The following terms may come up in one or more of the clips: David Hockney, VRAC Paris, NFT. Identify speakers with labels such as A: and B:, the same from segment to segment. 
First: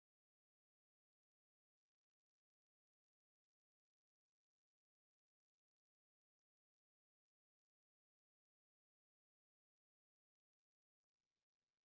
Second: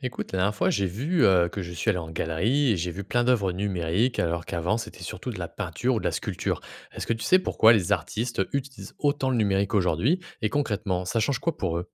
A: Écoute, la dernière fois, j'ai vu que je suis allé en galerie et j'ai vu plein d'œuvres numériques, alors qu'avant, c'était surtout de la peinture ou de la sculpture. Est-ce que tu sais pourquoi les artistes utilisent autant le numérique aujourd'hui? Et concrètement, ça change quoi pour eux?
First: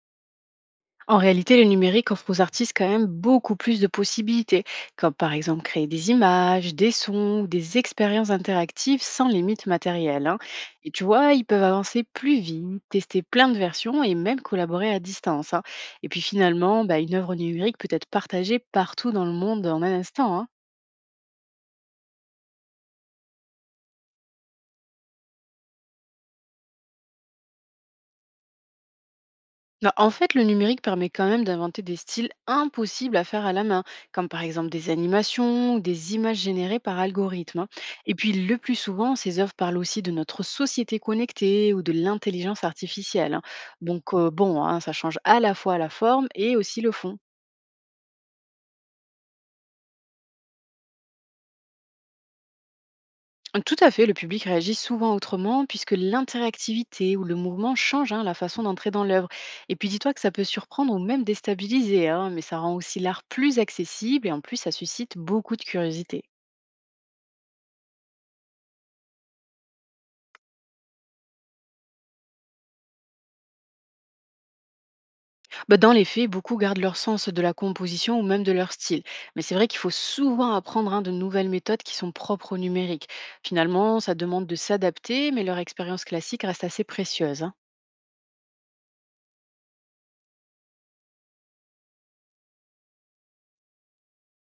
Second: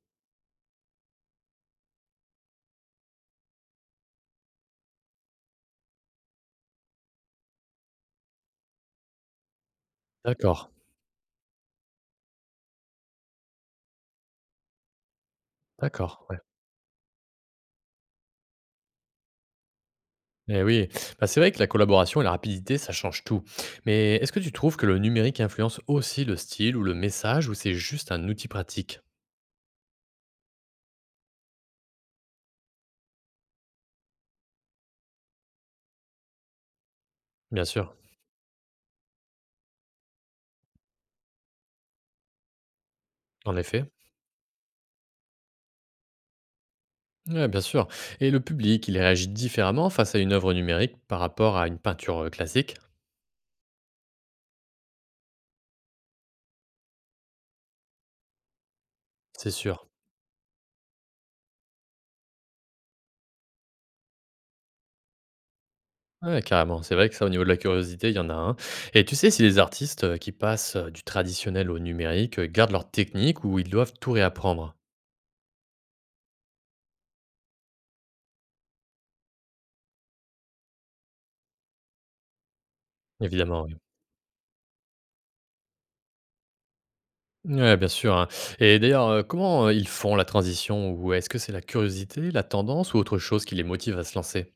B: En réalité, le numérique offre aux artistes quand même beaucoup plus de possibilités, comme par exemple créer des images, des sons ou des expériences interactives sans limite matérielle, hein.
A: D'accord,
B: Et tu vois, ils peuvent avancer plus vite, tester plein de versions et même collaborer à distance, hein. Et puis
A: d'accord, ouais.
B: finalement, bah, une œuvre numérique peut être partagée partout dans le monde en un instant, hein.
A: Eh oui, bah, c'est vrai que la collaboration et la rapidité, ça change tout. Mais est-ce que tu trouves que le numérique influence aussi le style ou le message, ou c'est juste un outil pratique?
B: Bah, en fait, le numérique permet quand même d'inventer des styles impossibles à faire à la main, comme par exemple des animations ou des images générées par algorithme,
A: Bien
B: hein.
A: sûr,
B: Et puis, le plus souvent, ces œuvres parlent aussi de notre société connectée ou de l'intelligence artificielle, hein.
A: en effet.
B: Donc, bon, hein, ça change à la fois la forme et aussi le fond.
A: Ouais, bien sûr. Et le public, il réagit différemment face à une œuvre numérique par rapport à une peinture classique?
B: Tout à fait, le public réagit souvent autrement puisque l'interactivité ou le mouvement change, hein, la façon d'entrer dans l'œuvre.
A: C'est
B: Et
A: sûr.
B: puis dis-toi que ça peut surprendre ou même déstabiliser, hein, mais ça rend aussi l'art plus accessible et en plus ça suscite beaucoup de curiosité.
A: Ouais, carrément. C'est vrai que ça, au niveau de la curiosité, il y en a un. Et tu sais si les artistes qui passent du traditionnel au numérique gardent leur technique ou ils doivent tout réapprendre?
B: Bah, dans les faits, beaucoup gardent leur sens de la composition ou même de leur style, mais c'est vrai qu'il faut souvent apprendre, hein, de nouvelles méthodes qui sont propres au numérique.
A: Évidemment, oui.
B: Finalement, ça demande de s'adapter, mais leur expérience classique reste assez précieuse, hein.
A: Ouais, bien sûr. Hein. Et d'ailleurs, comment ils font la transition? Ou est-ce que c'est la curiosité, la tendance ou autre chose qui les motive à se lancer?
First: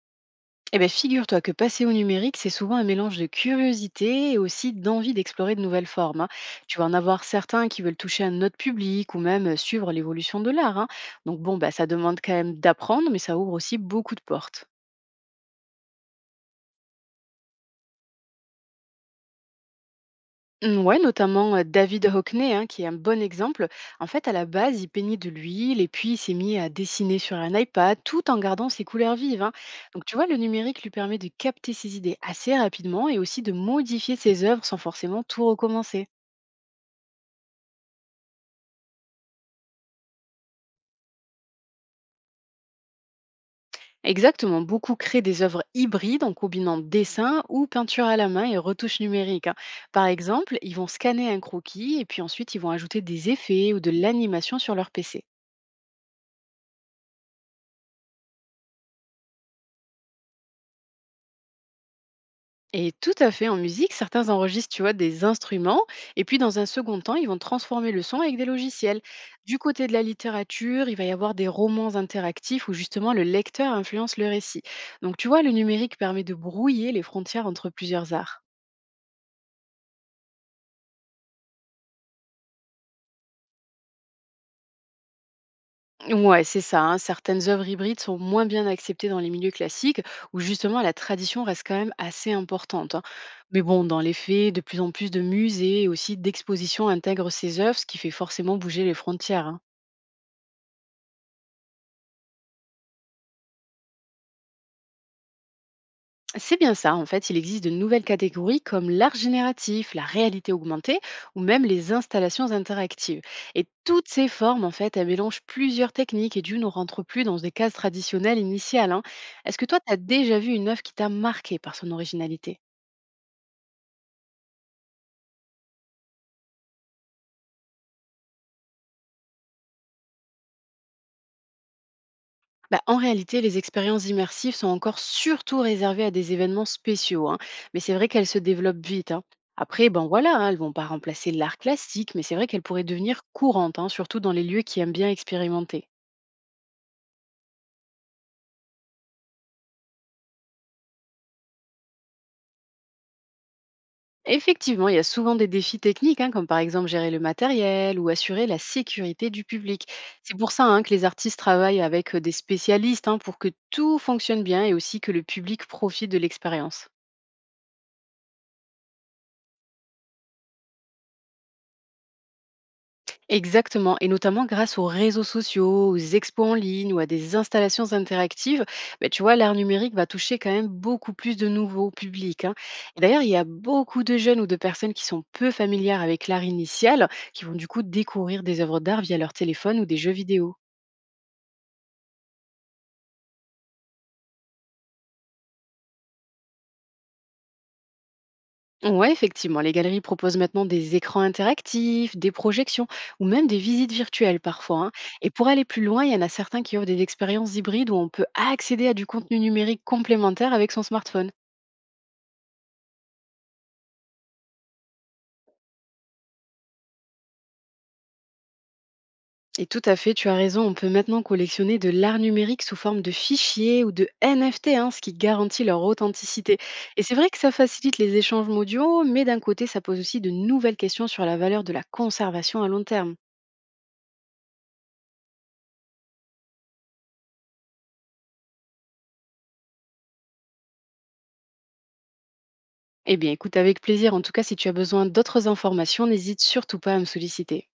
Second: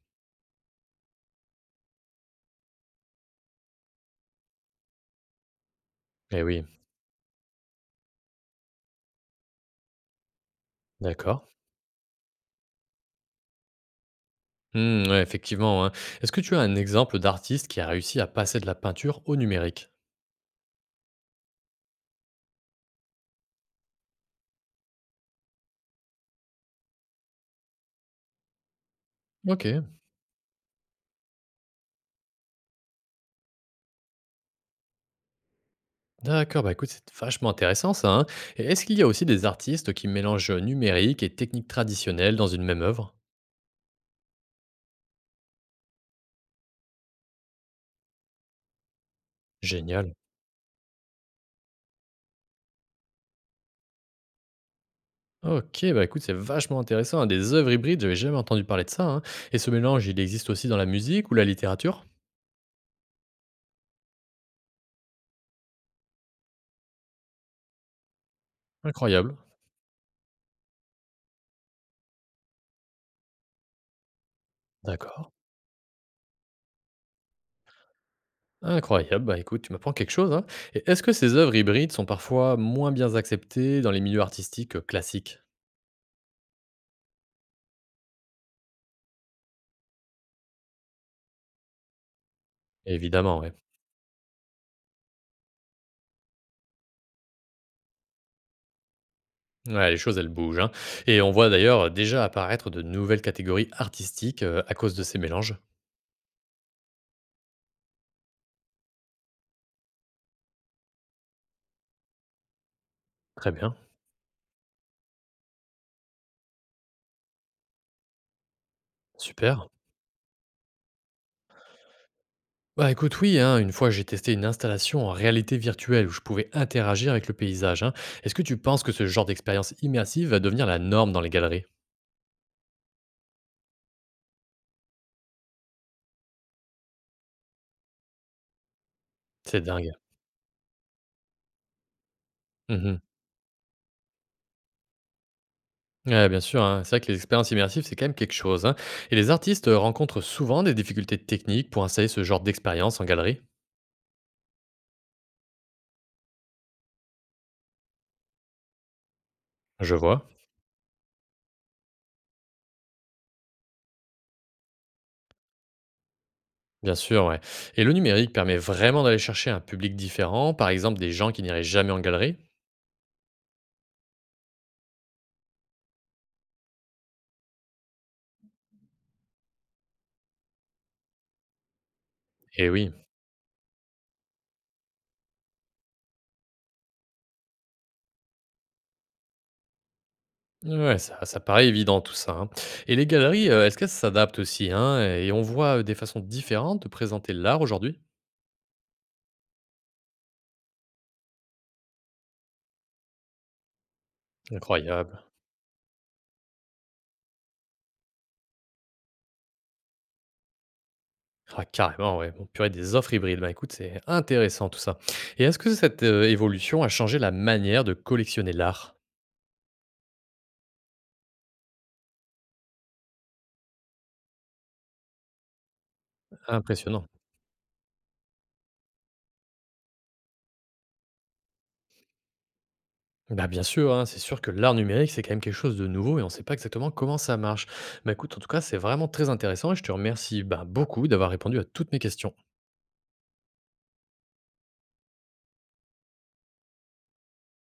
B: Eh bien, figure-toi que passer au numérique, c'est souvent un mélange de curiosité et aussi d'envie d'explorer de nouvelles formes, hein.
A: Eh oui,
B: Tu vas en avoir certains qui veulent toucher un autre public ou même suivre l'évolution de l'art, hein. Donc
A: d'accord.
B: bon, bah, ça demande quand même d'apprendre, mais ça ouvre aussi beaucoup de portes.
A: Hmm, ouais, effectivement. Hein. Est-ce que tu as un exemple d'artiste qui a réussi à passer de la peinture au numérique?
B: Mm, ouais, notamment David Hockney, hein, qui est un bon exemple. En fait, à la base, il peignait de l'huile et puis il s'est mis à dessiner sur un iPad tout en gardant ses couleurs vives, hein.
A: Ok.
B: Donc tu vois, le numérique lui permet de capter ses idées assez rapidement et aussi de modifier ses œuvres sans forcément tout recommencer.
A: D'accord, bah écoute, c'est vachement intéressant ça. Hein. Et est-ce qu'il y a aussi des artistes qui mélangent numérique et technique traditionnelle dans une même œuvre?
B: Exactement, beaucoup créent des œuvres hybrides en combinant dessin ou peinture à la main et retouches numériques, hein. Par
A: Génial.
B: exemple, ils vont scanner un croquis et puis ensuite ils vont ajouter des effets ou de l'animation sur leur PC.
A: Ok, bah écoute, c'est vachement intéressant. Hein. Des œuvres hybrides, j'avais jamais entendu parler de ça. Hein. Et ce mélange, il existe aussi dans la musique ou la littérature?
B: Et tout à fait, en musique, certains enregistrent, tu vois, des instruments et puis dans un second temps, ils vont transformer le son avec des logiciels.
A: Incroyable.
B: Du côté de la littérature, il va y avoir des romans interactifs où justement le lecteur influence le récit. Donc
A: D'accord.
B: tu vois, le numérique permet de brouiller les frontières entre plusieurs arts.
A: Incroyable, bah écoute, tu m'apprends quelque chose. Hein. Et est-ce que ces œuvres hybrides sont parfois moins bien acceptées dans les milieux artistiques classiques?
B: Ouais, c'est ça, hein. Certaines œuvres hybrides sont moins bien acceptées dans les milieux classiques, où justement la tradition reste quand même assez importante, hein.
A: Évidemment, ouais.
B: Mais bon, dans les faits, de plus en plus de musées et aussi d'expositions intègrent ces œuvres, ce qui fait forcément bouger les frontières, hein.
A: Ouais, les choses, elles bougent, hein. Et on voit d'ailleurs déjà apparaître de nouvelles catégories artistiques à cause de ces mélanges.
B: C'est bien ça, en fait, il existe de nouvelles catégories comme l'art génératif, la réalité augmentée ou même les installations interactives.
A: Très
B: Et
A: bien,
B: toutes ces formes, en fait, elles mélangent plusieurs techniques et du ne rentrent plus dans des cases traditionnelles initiales, hein. Est-ce que
A: super.
B: toi, tu as déjà vu une œuvre qui t'a marqué par son originalité?
A: Bah écoute, oui, hein, une fois j'ai testé une installation en réalité virtuelle où je pouvais interagir avec le paysage. Hein. Est-ce que tu penses que ce genre d'expérience immersive va devenir la norme dans les galeries?
B: Bah, en réalité, les expériences immersives sont encore surtout réservées à des événements spéciaux, hein, mais c'est vrai qu'elles se développent vite, hein.
A: C'est dingue.
B: Après, ben voilà, hein, elles vont pas remplacer l'art classique, mais c'est vrai qu'elles pourraient
A: Mhm.
B: devenir courantes, hein, surtout dans les lieux qui aiment bien expérimenter.
A: Ouais, bien sûr, hein, c'est vrai que les expériences immersives, c'est quand même quelque chose. Hein. Et les artistes rencontrent souvent des difficultés techniques pour installer ce genre d'expérience en galerie.
B: Effectivement, il y a souvent des défis techniques, hein, comme par exemple gérer le matériel ou assurer la sécurité du public.
A: Je vois.
B: C'est pour ça, hein, que les artistes travaillent avec des spécialistes, hein, pour que tout fonctionne bien et aussi que le public profite de l'expérience.
A: Bien sûr, ouais. Et le numérique permet vraiment d'aller chercher un public différent, par exemple des gens qui n'iraient jamais en galerie.
B: Exactement, et notamment grâce aux réseaux sociaux, aux expos en ligne ou à des installations interactives, bah, tu vois, l'art numérique va toucher quand même beaucoup plus de nouveaux publics, hein.
A: Et oui,
B: Et d'ailleurs, il y a beaucoup de jeunes ou de personnes qui sont peu familières avec l'art initial, qui vont du coup découvrir des œuvres d'art via leur téléphone ou des jeux vidéo.
A: ouais, ça paraît évident tout ça. Hein. Et les galeries, est-ce qu'elles s'adaptent aussi hein, Et on voit des façons différentes de présenter l'art aujourd'hui?
B: Ouais, effectivement, les galeries proposent maintenant des écrans interactifs, des projections ou même des visites virtuelles parfois, hein.
A: Incroyable.
B: Et pour aller plus loin, il y en a certains qui offrent des expériences hybrides où on peut accéder à du contenu numérique complémentaire avec son smartphone.
A: Ah, carrément, ouais. Bon, purée, des offres hybrides. Bah, écoute, c'est intéressant tout ça. Et est-ce que cette évolution a changé la manière de collectionner l'art?
B: Et tout à fait, tu as raison, on peut maintenant collectionner de l'art numérique sous forme de fichiers ou de NFT, hein, ce qui garantit leur authenticité. Et
A: Impressionnant.
B: c'est vrai que ça facilite les échanges mondiaux, mais d'un côté, ça pose aussi de nouvelles questions sur la valeur de la conservation à long terme.
A: Bah, bien sûr, hein, c'est sûr que l'art numérique, c'est quand même quelque chose de nouveau et on ne sait pas exactement comment ça marche. Mais écoute, en tout cas, c'est vraiment très intéressant et je te remercie bah, beaucoup d'avoir répondu à toutes mes questions.
B: Eh bien, écoute, avec plaisir. En tout cas, si tu as besoin d'autres informations, n'hésite surtout pas à me solliciter.